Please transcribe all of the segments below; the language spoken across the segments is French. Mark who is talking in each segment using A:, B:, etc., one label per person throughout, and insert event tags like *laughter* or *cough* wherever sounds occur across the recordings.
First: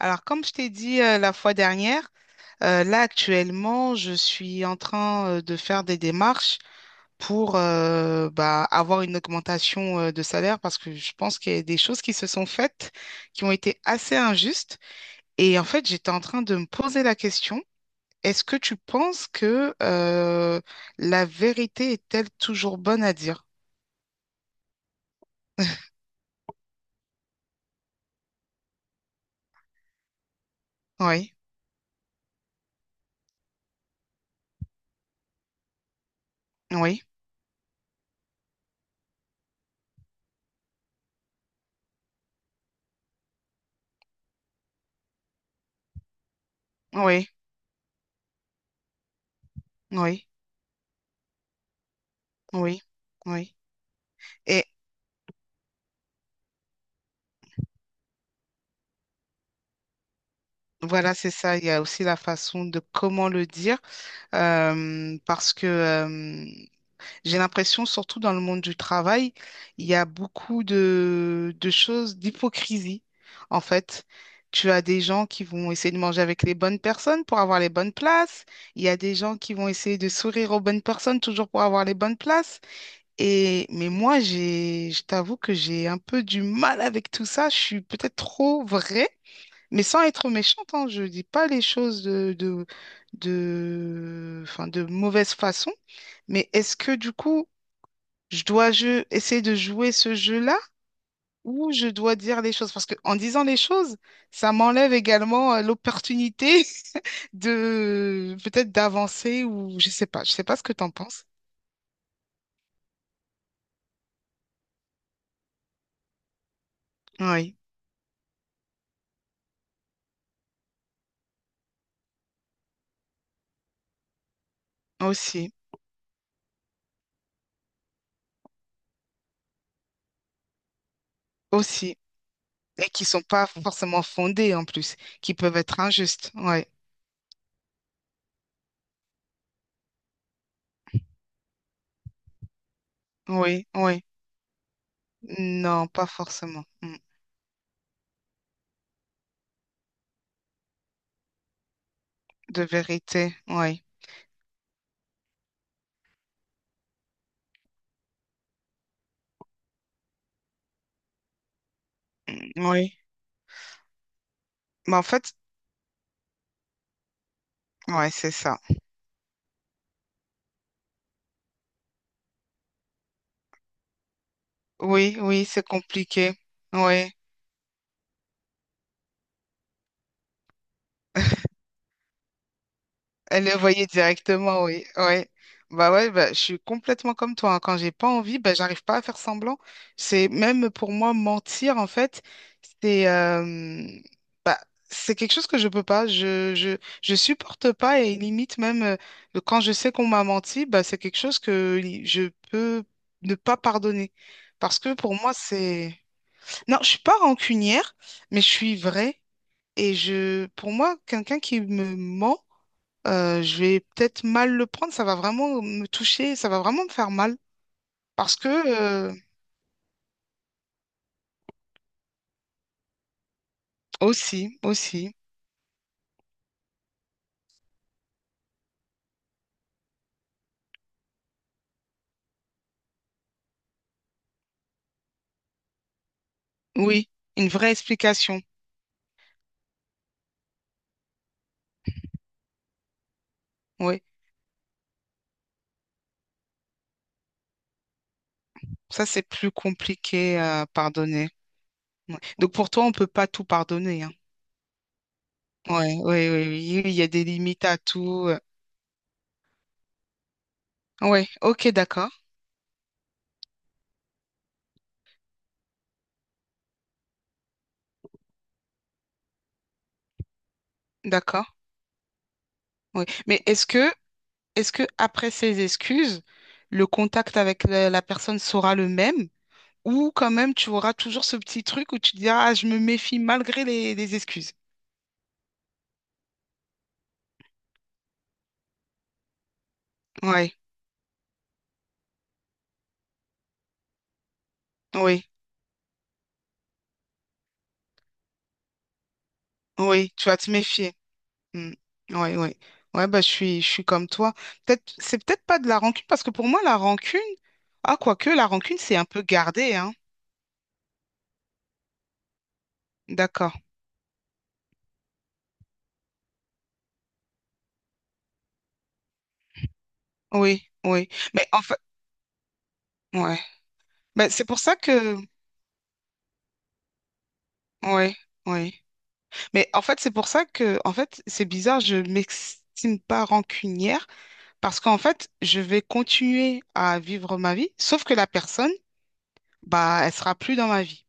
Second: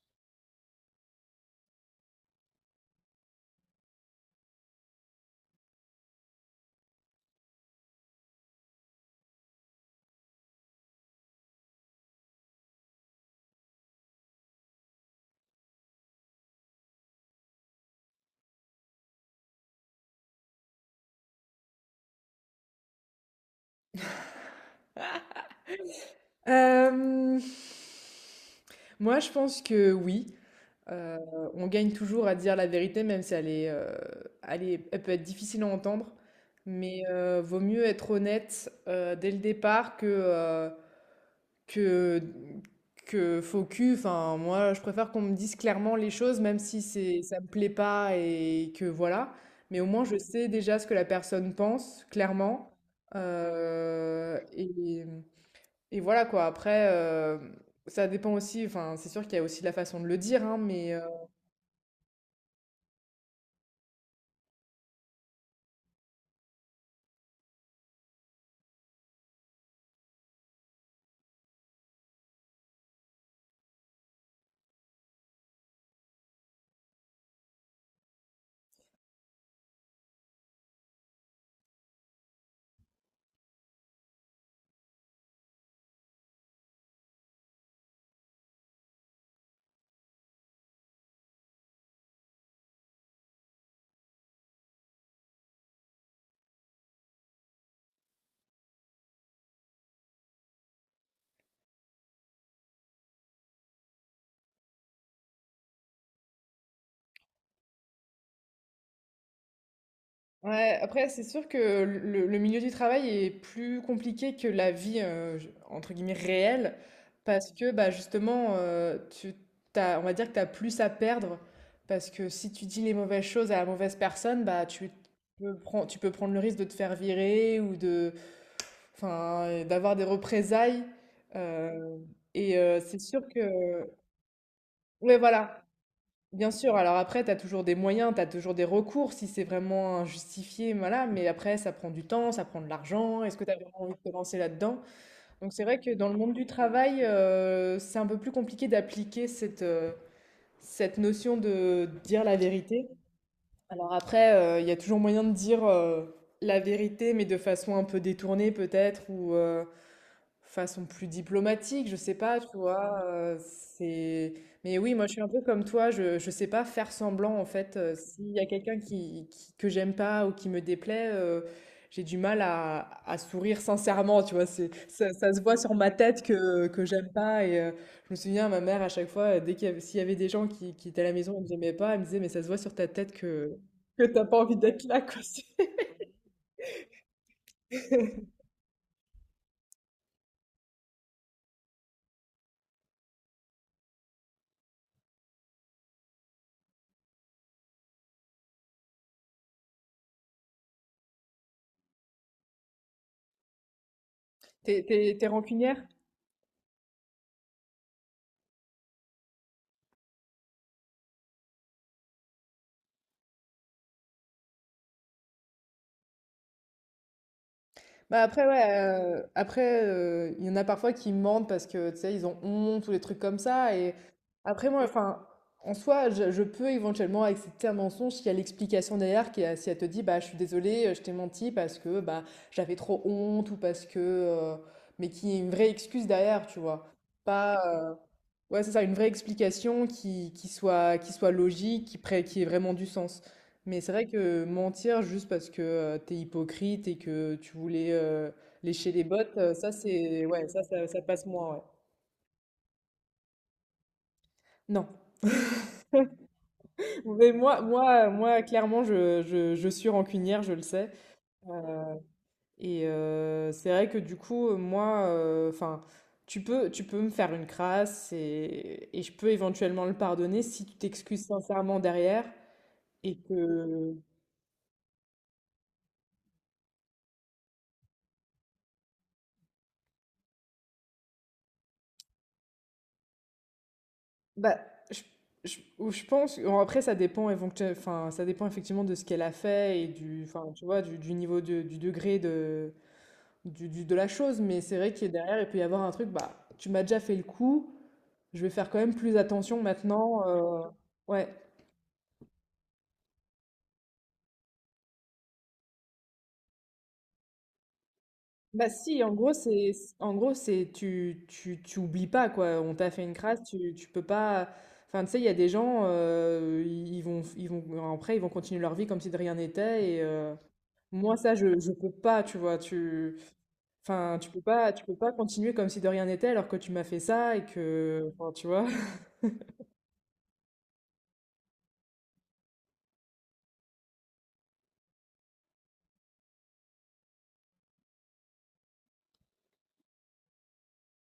A: Alors, comme je t'ai dit la fois dernière, là actuellement, je suis en train de faire des démarches pour bah, avoir une augmentation de salaire parce que je pense qu'il y a des choses qui se sont faites qui ont été assez injustes. Et en fait, j'étais en train de me poser la question, est-ce que tu penses que la vérité est-elle toujours bonne à dire?
B: Hem, Moi, je pense que oui. Heu,
A: Oui,
B: on gagne toujours à dire la vérité, même si elle est, elle peut être difficile à entendre. Mais,
A: oui,
B: vaut mieux être honnête, dès le départ que que faux cul. Enfin, moi, je préfère qu'on me dise clairement les choses, même si c'est
A: oui,
B: ça me plaît pas et que voilà. Mais au moins, je
A: oui,
B: sais déjà ce que la personne pense, clairement.
A: oui, oui.
B: Heu
A: Et
B: et et voilà quoi, après, ça dépend aussi, enfin, c'est sûr qu'il y a aussi la façon de le dire, hein, mais
A: voilà, c'est ça. Il y a aussi la façon de comment le dire, parce que j'ai l'impression, surtout dans le monde du travail, il y a beaucoup de choses d'hypocrisie, en fait. Tu as des gens qui vont essayer de manger avec les bonnes personnes pour avoir les bonnes places. Il y a des gens qui vont essayer de sourire aux bonnes personnes toujours pour avoir les bonnes places. Et mais moi, je t'avoue que j'ai un peu du mal avec tout ça. Je suis peut-être trop vraie. Mais sans être méchante, hein, je dis pas les choses enfin, de mauvaise façon. Mais est-ce que du coup, je dois essayer de jouer ce jeu-là ou je dois dire les choses? Parce que en disant les choses, ça m'enlève également l'opportunité *laughs* de peut-être d'avancer ou je sais pas. Je sais pas ce que
B: ouais,
A: t'en
B: après, c'est
A: penses.
B: sûr que le milieu du travail est plus compliqué que la vie, j entre guillemets «réelle», parce
A: Oui,
B: que, bah, justement, tu t'as on va dire que tu as plus à perdre parce que si tu dis les mauvaises choses à la mauvaise personne, bah, tu
A: aussi,
B: peux pren tu peux prendre le risque de te faire virer ou de enfin, d'avoir des représailles.
A: aussi.
B: heu
A: Et
B: c'est
A: qui sont
B: sûr que
A: pas forcément fondées en plus,
B: ouais,
A: qui peuvent
B: voilà.
A: être injustes.
B: Bien
A: Ouais,
B: sûr, alors après, tu as toujours des moyens, tu as toujours des recours si c'est vraiment injustifié, voilà, mais après, ça prend du temps, ça prend de l'argent, est-ce que tu as
A: oui,
B: vraiment envie
A: oui.
B: de te lancer là-dedans? Donc c'est vrai
A: Non,
B: que
A: pas
B: dans le monde du
A: forcément. Hmm.
B: travail, c'est un peu plus compliqué d'appliquer cette, cette notion de dire la
A: De
B: vérité.
A: vérité, oui.
B: Alors après, il y a toujours moyen de dire la vérité, mais de façon un peu détournée peut-être, ou, façon plus diplomatique, je sais pas,
A: Mm,
B: tu
A: oui.
B: vois, c'est... Mais oui,
A: Mais en
B: moi je suis un
A: fait,
B: peu comme toi, je sais pas faire semblant en fait,
A: ouais, c'est
B: s'il y a
A: ça.
B: quelqu'un que j'aime pas ou qui me déplaît, j'ai du mal à sourire sincèrement, tu vois,
A: Oui,
B: ça se
A: oui,
B: voit
A: c'est
B: sur ma tête
A: compliqué.
B: que j'aime
A: Oui.
B: pas je me souviens, ma mère à chaque fois, dès qu'il y avait, s'il y avait des gens qui étaient à la maison et
A: *laughs*
B: que j'aimais pas, elle me disait, mais ça se voit sur ta tête
A: Elle le voyait
B: que t'as pas envie
A: directement,
B: d'être
A: oui.
B: là, quoi.
A: Ouais. Bah ouais, bah, je suis complètement comme toi, hein. Quand j'ai pas
B: *laughs*
A: envie, bah, j'arrive pas à faire semblant. C'est même pour moi mentir, en fait, c'est euh, bah, c'est quelque chose que je peux pas. Je supporte pas et limite même quand je sais qu'on m'a menti, bah, c'est quelque chose que je peux ne pas pardonner. Parce
B: T'es,
A: que pour
B: t'es, t'es
A: moi,
B: rancunière?
A: c'est. Non, je suis pas rancunière, mais je suis vraie. Et pour moi, quelqu'un qui me ment, je vais peut-être mal le prendre. Ça va vraiment me toucher, ça va vraiment me faire mal.
B: Bah
A: Parce
B: après,
A: que,
B: ouais, après, il y en a parfois qui mentent parce que, tu sais, ils ont honte ou des trucs comme ça. Et
A: aussi,
B: après, moi,
A: aussi,
B: enfin, en soi, je peux éventuellement accepter un mensonge s'il y a l'explication derrière, si elle te dit, bah, je suis désolée, je t'ai menti parce que, bah, j'avais trop honte ou parce que, mais qu'il y ait une vraie excuse derrière, tu vois.
A: oui, une
B: Pas,
A: vraie explication.
B: Ouais, c'est ça, une vraie explication qui soit logique, qui ait vraiment du sens. Mais c'est
A: Oui,
B: vrai que mentir juste parce que t'es hypocrite et que tu voulais lécher les
A: ça, c'est
B: bottes,
A: plus
B: ça c'est
A: compliqué
B: ouais,
A: à
B: ça passe
A: pardonner.
B: moins, ouais.
A: Ouais. Donc, pour toi, on peut pas tout pardonner, hein.
B: Non.
A: Ouais, oui, oui, oui, il y
B: *laughs*
A: a des
B: Mais moi,
A: limites à
B: moi,
A: tout.
B: moi, clairement, je suis rancunière, je le sais.
A: Ouais, ok,
B: Euh,
A: d'accord,
B: C'est vrai que du coup, moi, enfin, tu peux me faire une crasse et je peux éventuellement le pardonner si tu t'excuses
A: d'accord.
B: sincèrement derrière
A: Oui.
B: et
A: Mais est-ce que
B: que
A: Est-ce que après ces excuses, le contact avec la personne sera le même ou quand même tu auras toujours ce petit truc où tu te diras ah, je me méfie malgré les excuses.
B: bah, je, ou je pense, bon, après ça dépend, enfin, ça dépend effectivement de ce qu'elle a fait enfin,
A: Ouais,
B: tu vois, du niveau du degré de la chose, mais c'est vrai que
A: oui,
B: derrière il peut y avoir un truc, bah, tu m'as déjà fait le coup, je vais faire quand même plus attention
A: oui,
B: maintenant.
A: tu vas te méfier.
B: Ouais.
A: Oui, ouais, ouais. Ouais, bah je suis comme toi. Peut-être c'est peut-être pas de la rancune parce que pour moi la rancune ah quoique la
B: Bah
A: rancune c'est
B: si,
A: un peu gardé hein.
B: en gros c'est, tu oublies pas quoi, on t'a fait une crasse,
A: D'accord.
B: tu peux pas, enfin tu sais, il y a des gens, après ils vont continuer leur vie comme si de rien n'était et...
A: Oui, oui.
B: Moi, ça,
A: Mais en
B: je
A: fait
B: peux pas, tu vois,
A: ouais.
B: enfin,
A: Bah, c'est pour ça
B: tu peux pas
A: que
B: continuer comme si de rien n'était alors que tu m'as fait ça et que,
A: ouais,
B: enfin, tu vois.
A: ouais.
B: *laughs*
A: Mais en fait, c'est pour ça que, en fait, c'est bizarre, je m'estime pas rancunière parce qu'en fait, je vais continuer à vivre ma vie, sauf que la personne, bah, elle sera plus dans ma vie.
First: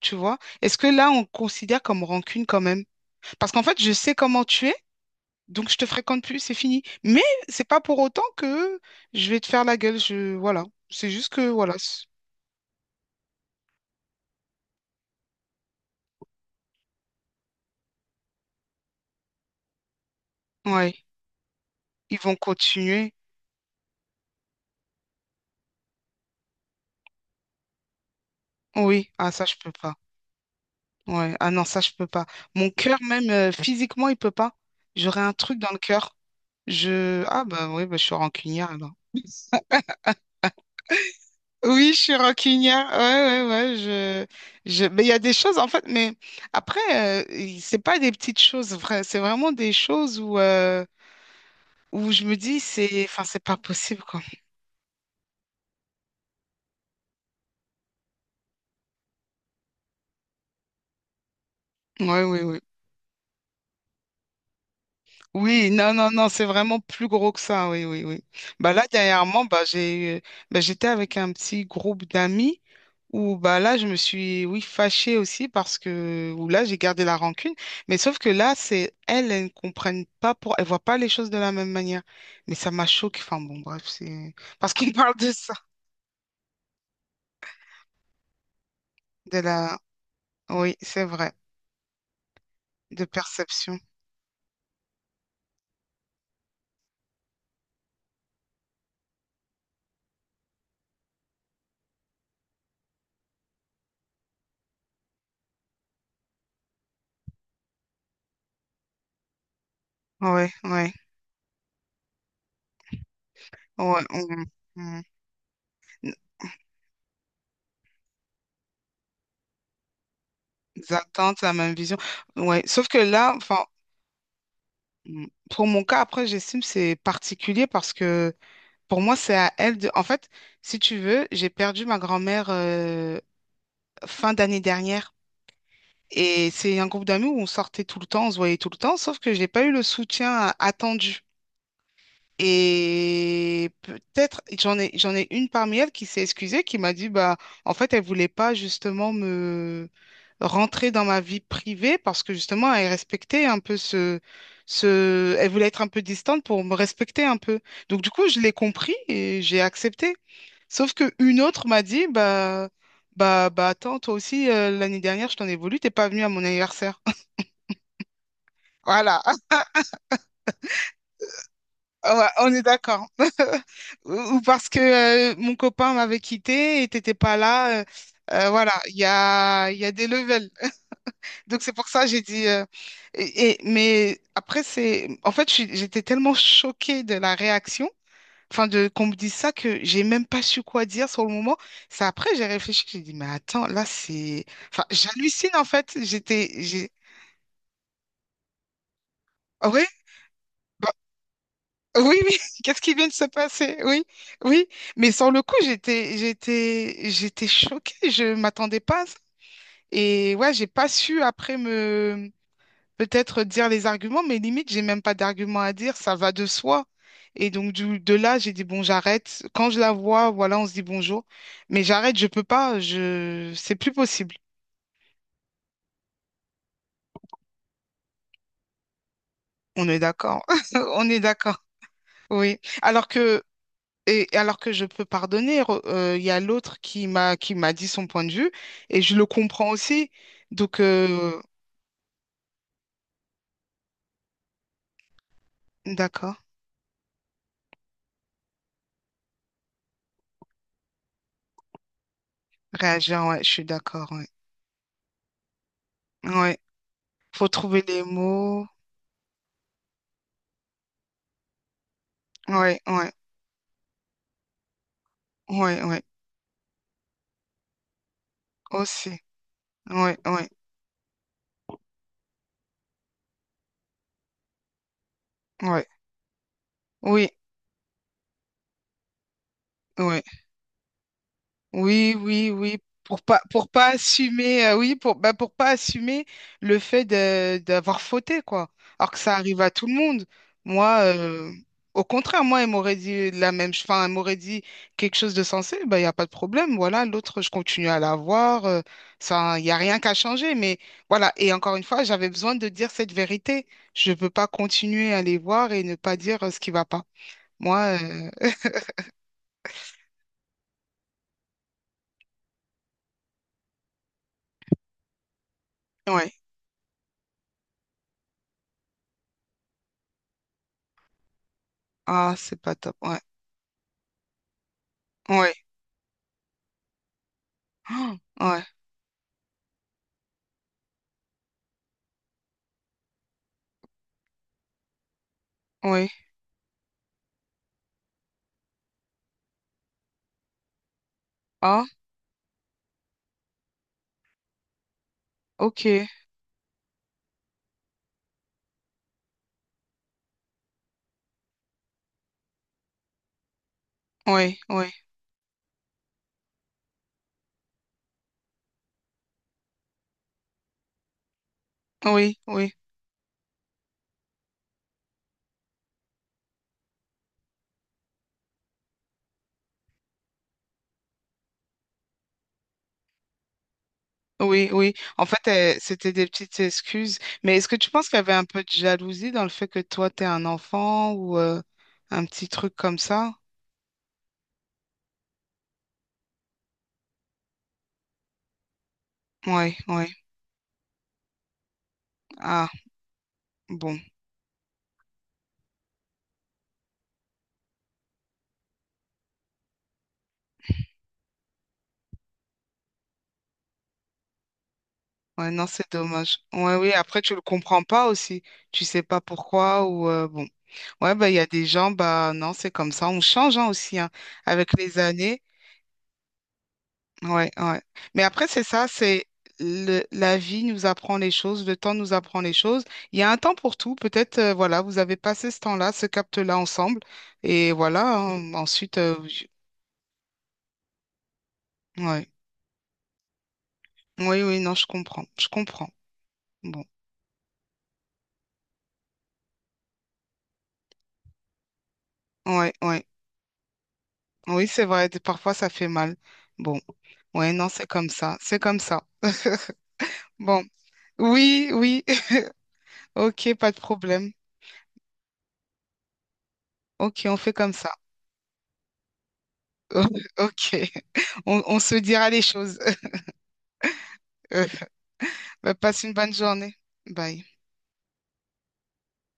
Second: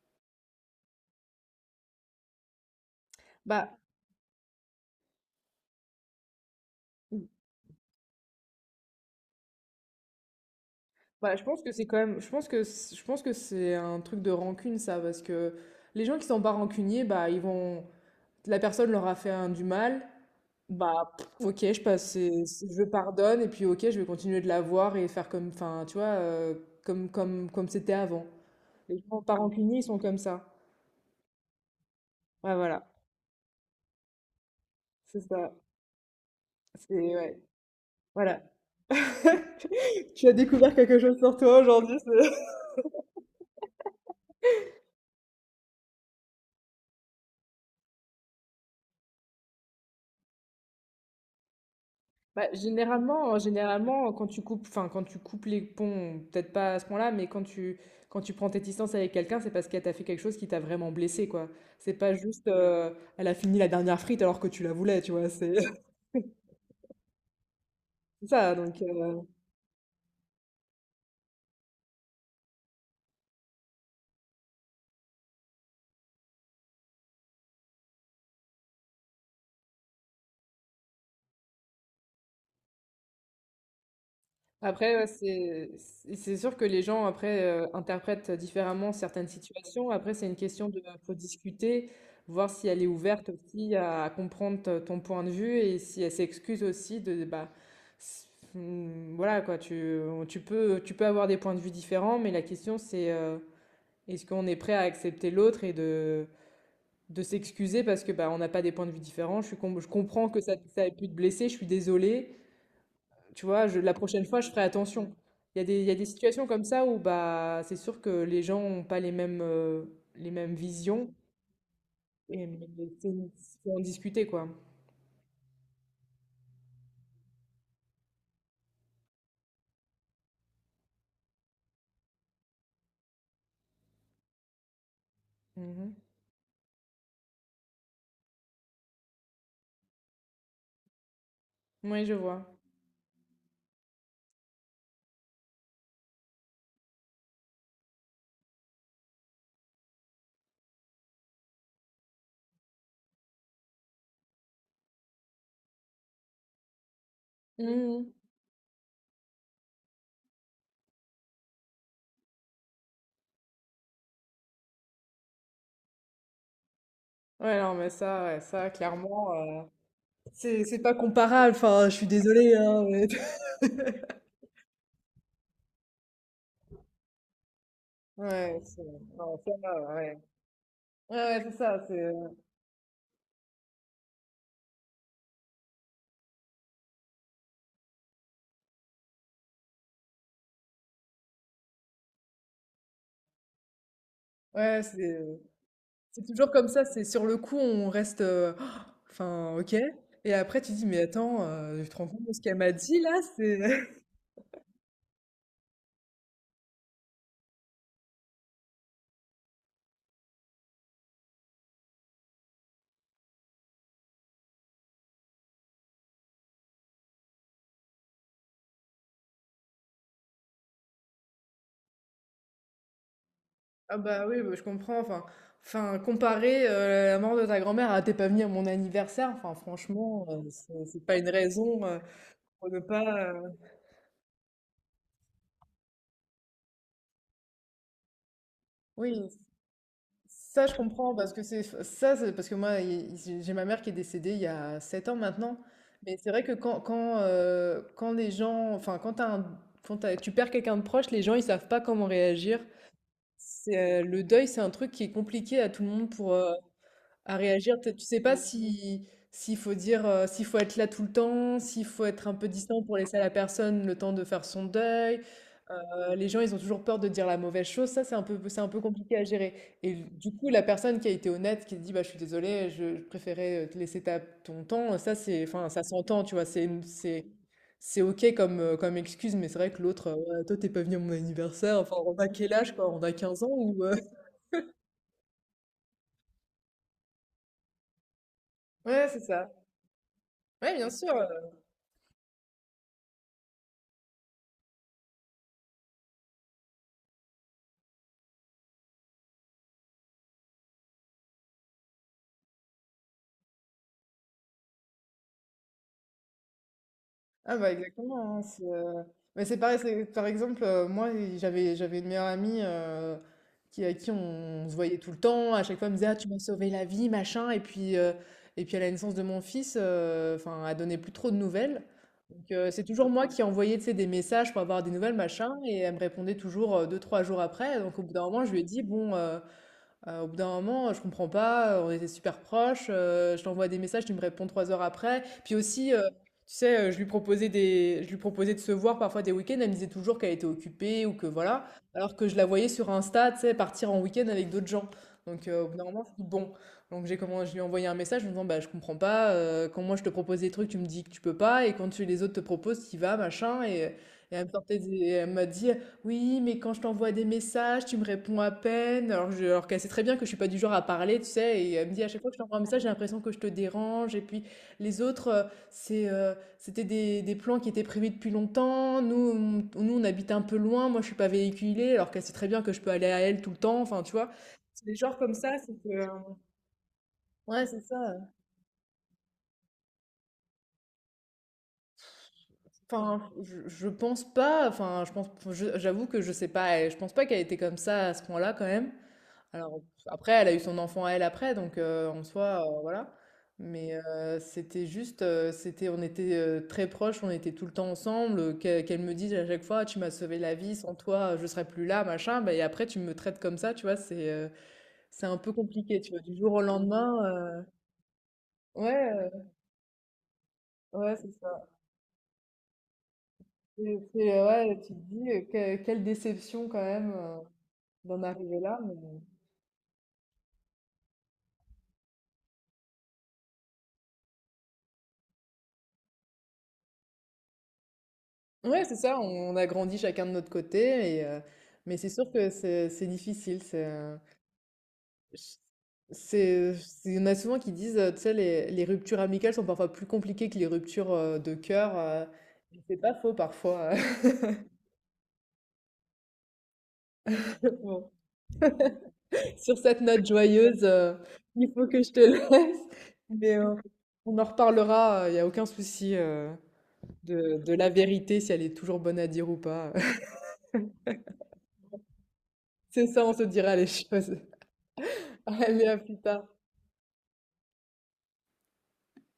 A: Tu vois? Est-ce que là, on considère comme rancune quand même? Parce qu'en
B: Bah,
A: fait, je sais comment tu es, donc je te fréquente plus, c'est fini. Mais c'est pas pour autant que je vais te faire la gueule. Voilà. C'est juste
B: je
A: que,
B: pense que
A: voilà.
B: c'est quand
A: c'est-
B: même, je pense que c'est un truc de rancune, ça, parce que les gens qui sont pas rancuniers, la personne leur a fait du mal,
A: Ouais.
B: bah, pff, ok, je passe,
A: Ils vont
B: je
A: continuer.
B: pardonne et puis ok, je vais continuer de la voir et faire comme, enfin, tu vois, comme c'était avant. Les
A: Oui.
B: gens
A: Ah,
B: pas
A: ça, je peux
B: rancuniers, ils
A: pas.
B: sont comme ça.
A: Ouais, ah non, ça, je peux pas.
B: Ouais,
A: Mon
B: voilà,
A: cœur, même physiquement, il peut pas.
B: c'est
A: J'aurais un
B: ça.
A: truc dans le cœur.
B: C'est ouais.
A: Ah bah oui, bah, je suis
B: Voilà.
A: rancunière alors.
B: *laughs* Tu as découvert quelque chose sur toi
A: Oui,
B: aujourd'hui,
A: je suis
B: c'est *laughs*
A: rancunière. Ouais, ouais, ouais. Mais il y a des choses, en fait, mais après, c'est pas des petites choses, vrai. C'est vraiment des choses où je me
B: Bah,
A: dis, c'est... Enfin,
B: généralement,
A: c'est pas possible,
B: généralement,
A: quoi.
B: quand tu coupes, enfin, quand tu coupes les ponts, peut-être pas à ce point-là, mais quand tu prends tes distances avec quelqu'un, c'est parce qu'elle t'a fait quelque chose qui t'a vraiment blessé, quoi. C'est pas
A: Ouais oui,
B: juste,
A: oui.
B: elle a fini la dernière frite alors que tu la voulais, tu vois. C'est
A: Oui,
B: *laughs*
A: non, non, non, c'est vraiment plus gros que ça, oui, oui, oui.
B: c'est ça,
A: Bah
B: donc.
A: là, dernièrement, bah, j'étais avec un petit groupe d'amis. Ou bah là, je me suis, oui, fâchée aussi parce que, ou là, j'ai gardé la rancune. Mais sauf que là, c'est elles, elles ne comprennent pas pour, elles voient pas les choses de la même manière. Mais ça m'a choquée. Enfin bon, bref, c'est parce qu'on *laughs*
B: Après, ouais,
A: parle de ça,
B: c'est sûr que les gens après interprètent différemment certaines
A: de la,
B: situations. Après, c'est une question
A: oui,
B: de
A: c'est
B: faut
A: vrai,
B: discuter, voir si elle est
A: de
B: ouverte aussi
A: perception.
B: à comprendre ton point de vue et si elle s'excuse aussi de s- voilà quoi. Tu peux avoir des points de vue différents, mais la question c'est est-ce qu'on est prêt à accepter l'autre et de s'excuser parce que bah on n'a pas des points de vue différents. Je comprends que
A: Ouais,
B: ça ait
A: ouais,
B: pu te blesser. Je suis désolée. Tu vois,
A: ouais.
B: la prochaine fois, je ferai attention. Il y a des situations comme ça où bah, c'est sûr que les gens n'ont pas les mêmes, les mêmes
A: Des
B: visions.
A: attentes, la même vision.
B: Et
A: Ouais,
B: mais
A: sauf que
B: c'est-
A: là, enfin,
B: faut en discuter, quoi.
A: pour mon cas, après, j'estime que c'est particulier parce que pour moi, c'est à elle de. En fait, si tu veux, j'ai perdu ma grand-mère fin d'année dernière.
B: Mhm.
A: Et c'est un groupe d'amis où on sortait tout le temps, on se voyait tout le temps, sauf que j'ai pas eu le soutien attendu.
B: Oui, je vois.
A: Et peut-être j'en ai une parmi elles qui s'est excusée, qui m'a dit bah en fait elle voulait pas justement me rentrer dans ma vie privée parce que justement elle respectait un peu ce elle voulait être un peu distante pour me respecter un peu. Donc du
B: Mhm.
A: coup je l'ai compris et j'ai accepté. Sauf que une autre m'a dit, bah, attends, toi aussi, l'année dernière, je t'en ai voulu, t'es pas venu à mon anniversaire. *laughs*
B: Ouais, non, mais ça, ouais, ça,
A: Voilà.
B: clairement,
A: *laughs*
B: c'est pas comparable. Enfin, je suis
A: Ouais, on
B: désolée,
A: est
B: hein,
A: d'accord.
B: mais- *laughs*
A: *laughs* Ou parce que mon copain m'avait quitté et t'étais pas là,
B: Ouais,
A: voilà,
B: c'est-
A: il y
B: non, ça,
A: a, il y a des
B: ouais.
A: levels.
B: Ouais, c'est
A: Donc c'est
B: ça,
A: pour ça
B: c'est...
A: j'ai dit. Mais après, c'est. En fait, j'étais tellement choquée de la réaction enfin de qu'on me dise ça que j'ai même pas su quoi dire sur le moment. C'est après j'ai réfléchi, j'ai dit mais attends, là c'est
B: Ouais,
A: enfin
B: c'est...
A: j'hallucine en fait,
B: C'est
A: j'étais
B: toujours comme ça,
A: j'ai
B: c'est sur le coup, on reste, enfin
A: Ah
B: OK,
A: oui,
B: et après tu dis:
A: bah,
B: «Mais attends, tu te rends
A: oui
B: compte de
A: oui,
B: ce qu'elle
A: *laughs*
B: m'a
A: qu'est-ce qui
B: dit
A: vient
B: là?
A: de se
B: C'est»
A: passer? Oui. Oui, mais sur le coup, j'étais choquée, je m'attendais pas à ça. Et ouais, j'ai pas su après me peut-être dire les arguments, mais limite, j'ai même pas d'arguments à dire, ça va de soi. Et donc, de là, j'ai dit, bon, j'arrête. Quand je la vois, voilà, on se dit bonjour. Mais j'arrête, je peux pas, c'est
B: *laughs*
A: plus
B: Ah bah,
A: possible.
B: oui, bah, je comprends, enfin enfin comparer, la mort de ta grand-mère à «Tu pas venu à mon anniversaire», enfin
A: On est
B: franchement,
A: d'accord. *laughs*
B: c'est
A: On
B: pas
A: est
B: une
A: d'accord.
B: raison,
A: Oui.
B: pour ne
A: Alors
B: pas, heu
A: que, alors que je peux pardonner, il y a l'autre qui m'a dit son point de vue et je le
B: oui.
A: comprends aussi.
B: Ça, je
A: Donc,
B: comprends parce que c'est ça, c'est parce que moi, j'ai ma mère qui est décédée il y a 7 ans maintenant. Mais c'est
A: d'accord.
B: vrai que quand les gens, enfin, quand, quand tu perds quelqu'un de proche, les gens, ils savent pas comment réagir.
A: Réagir, ouais, je suis
B: C'est,
A: d'accord,
B: le
A: ouais.
B: deuil, c'est un truc qui est compliqué à tout le monde pour,
A: Ouais.
B: à
A: Faut
B: réagir,
A: trouver
B: peut-être
A: les
B: tu sais pas
A: mots.
B: si s'il faut dire, s'il faut être là tout le temps, s'il faut être un peu
A: Ouais,
B: distant pour
A: ouais,
B: laisser à la personne le temps de faire son deuil.
A: ouais, ouais.
B: Les gens, ils ont toujours peur de dire la mauvaise chose. Ça, c'est un peu
A: Aussi.
B: compliqué à gérer et
A: Ouais,
B: du coup,
A: ouais,
B: la personne qui a été honnête, qui a dit: «Bah, je suis désolée, je préférais te laisser ta ton temps», ça, c'est enfin, ça
A: ouais.
B: s'entend, tu vois?
A: Oui,
B: C'est OK comme, comme excuse, mais c'est vrai que l'autre,
A: ouais.
B: «Ouais, toi, t'es pas venu à mon anniversaire». Enfin,
A: Oui,
B: on a
A: oui,
B: quel âge,
A: oui.
B: quoi? On a 15 ans
A: Pour
B: ou
A: pas
B: heu? *laughs*
A: assumer, oui, pour, bah, pour pas assumer le fait d'avoir fauté, quoi.
B: Ouais,
A: Alors que
B: c'est
A: ça
B: ça.
A: arrive à tout le monde.
B: Ouais, bien
A: Moi,
B: sûr,
A: au contraire, moi, elle m'aurait dit la même, enfin, elle m'aurait dit quelque chose de sensé, bah, il n'y a pas de problème. Voilà, l'autre, je continue à la voir. Ça, il n'y a rien qu'à changer. Mais voilà. Et encore une fois, j'avais besoin de dire cette vérité. Je ne peux pas continuer à les voir et ne pas dire ce qui va pas.
B: ah bah
A: Moi,
B: exactement, hein, c'est, mais c'est pareil, par exemple, moi j'avais une meilleure amie qui, se voyait tout le temps, à chaque fois elle me disait: ah, tu
A: ouais.
B: m'as sauvé la vie, machin, et puis à la naissance de mon fils, enfin, elle donnait plus trop de nouvelles.
A: Ah,
B: Donc
A: c'est pas
B: c'est
A: top.
B: toujours
A: Ouais.
B: moi qui envoyais tu sais, des messages pour avoir des nouvelles, machin,
A: Ouais.
B: et elle me répondait toujours deux, trois jours après. Donc au bout
A: Ah,
B: d'un moment, je lui ai
A: ouais.
B: dit, bon, au bout d'un moment, je comprends pas, on était super proches, je t'envoie des messages, tu me réponds trois heures après. Puis aussi,
A: Oui.
B: tu sais, je lui proposais de se voir parfois des week-ends, elle me disait toujours qu'elle était occupée ou que voilà,
A: Ah,
B: alors que je la voyais sur Insta, tu sais, partir en week-end avec d'autres gens. Donc au bout d'un moment,
A: ok.
B: je dis bon. Je lui ai envoyé un message en me disant, bah je comprends pas, quand moi je te propose des trucs, tu me dis que tu peux pas, et quand tu, les autres te proposent, tu y vas, machin, et elle me
A: Oui,
B: sortait
A: oui.
B: des- et elle m'a dit, oui, mais quand je t'envoie des messages, tu me réponds à peine. Alors, alors qu'elle sait très bien que je suis pas du genre à parler, tu sais. Et elle me dit à chaque fois que je
A: Oui,
B: t'envoie un
A: oui.
B: message, j'ai l'impression que je te dérange. Et puis les autres, c'était des plans qui étaient prévus depuis longtemps. Nous, on habite un peu loin. Moi, je suis pas véhiculée. Alors qu'elle sait très bien que je peux aller à elle tout le temps. Enfin, tu vois.
A: Oui,
B: C'est des
A: oui.
B: genres
A: En
B: comme
A: fait,
B: ça, c'est que...
A: c'était des petites excuses. Mais
B: Ouais,
A: est-ce que
B: c'est
A: tu penses
B: ça.
A: qu'il y avait un peu de jalousie dans le fait que toi, t'es un enfant ou un petit truc comme
B: Enfin,
A: ça?
B: je pense pas. Enfin, je pense, j'avoue que je sais pas. Je pense pas qu'elle était comme ça à ce point-là quand même.
A: Oui,
B: Alors,
A: oui.
B: après, elle a eu son enfant à elle après, donc en soi,
A: Ah,
B: voilà. Mais
A: bon.
B: c'était juste, c'était, on était très proches, on était tout le temps ensemble. Qu'elle me dise à chaque fois, tu m'as sauvé la vie, sans toi, je serais plus là, machin. Bah, et après, tu me traites comme ça, tu vois, c'est un
A: Ouais,
B: peu
A: non, c'est
B: compliqué, tu vois, du
A: dommage.
B: jour au
A: Ouais, oui.
B: lendemain.
A: Après, tu le comprends pas aussi. Tu sais pas
B: Ouais,
A: pourquoi ou bon. Ouais,
B: ouais,
A: bah,
B: c'est
A: il y a
B: ça.
A: des gens, bah, non, c'est comme ça. On change hein,
B: Et
A: aussi hein,
B: c'est,
A: avec
B: ouais, tu
A: les
B: te dis,
A: années.
B: quelle déception quand même
A: Ouais, ouais.
B: d'en
A: Mais après,
B: arriver
A: c'est
B: là.
A: ça, c'est la vie nous apprend les choses, le temps nous apprend les choses. Il y a un temps pour tout. Peut-être, voilà, vous avez passé ce temps-là, ce capte-là ensemble. Et voilà, hein,
B: Ouais, c'est
A: ensuite,
B: ça, on a grandi chacun de notre côté, et, mais c'est
A: ouais.
B: sûr que c'est difficile. C'est,
A: Oui, oui, non, je comprends. Je comprends. Bon.
B: c'est- il y en a souvent qui disent, tu sais, les ruptures amicales sont parfois plus compliquées que les ruptures de cœur.
A: Ouais,
B: Et c'est
A: ouais.
B: pas faux parfois.
A: Oui, c'est vrai. Parfois, ça fait mal. Bon. Ouais, non,
B: *laughs*
A: c'est
B: Bon,
A: comme ça. C'est comme ça.
B: sur cette note
A: Bon.
B: joyeuse,
A: Oui,
B: il faut que
A: oui.
B: je te *laughs* laisse,
A: *laughs* OK,
B: mais
A: pas de problème.
B: on en reparlera, il n'y a aucun souci
A: OK, on fait comme
B: de la
A: ça.
B: vérité, si elle est toujours bonne à dire ou pas. *laughs*
A: *laughs* OK. On se dira les choses.
B: C'est ça, on se dira les choses.
A: *laughs*
B: *laughs*
A: Bah,
B: Allez, à
A: passe une
B: plus
A: bonne
B: tard.
A: journée. Bye.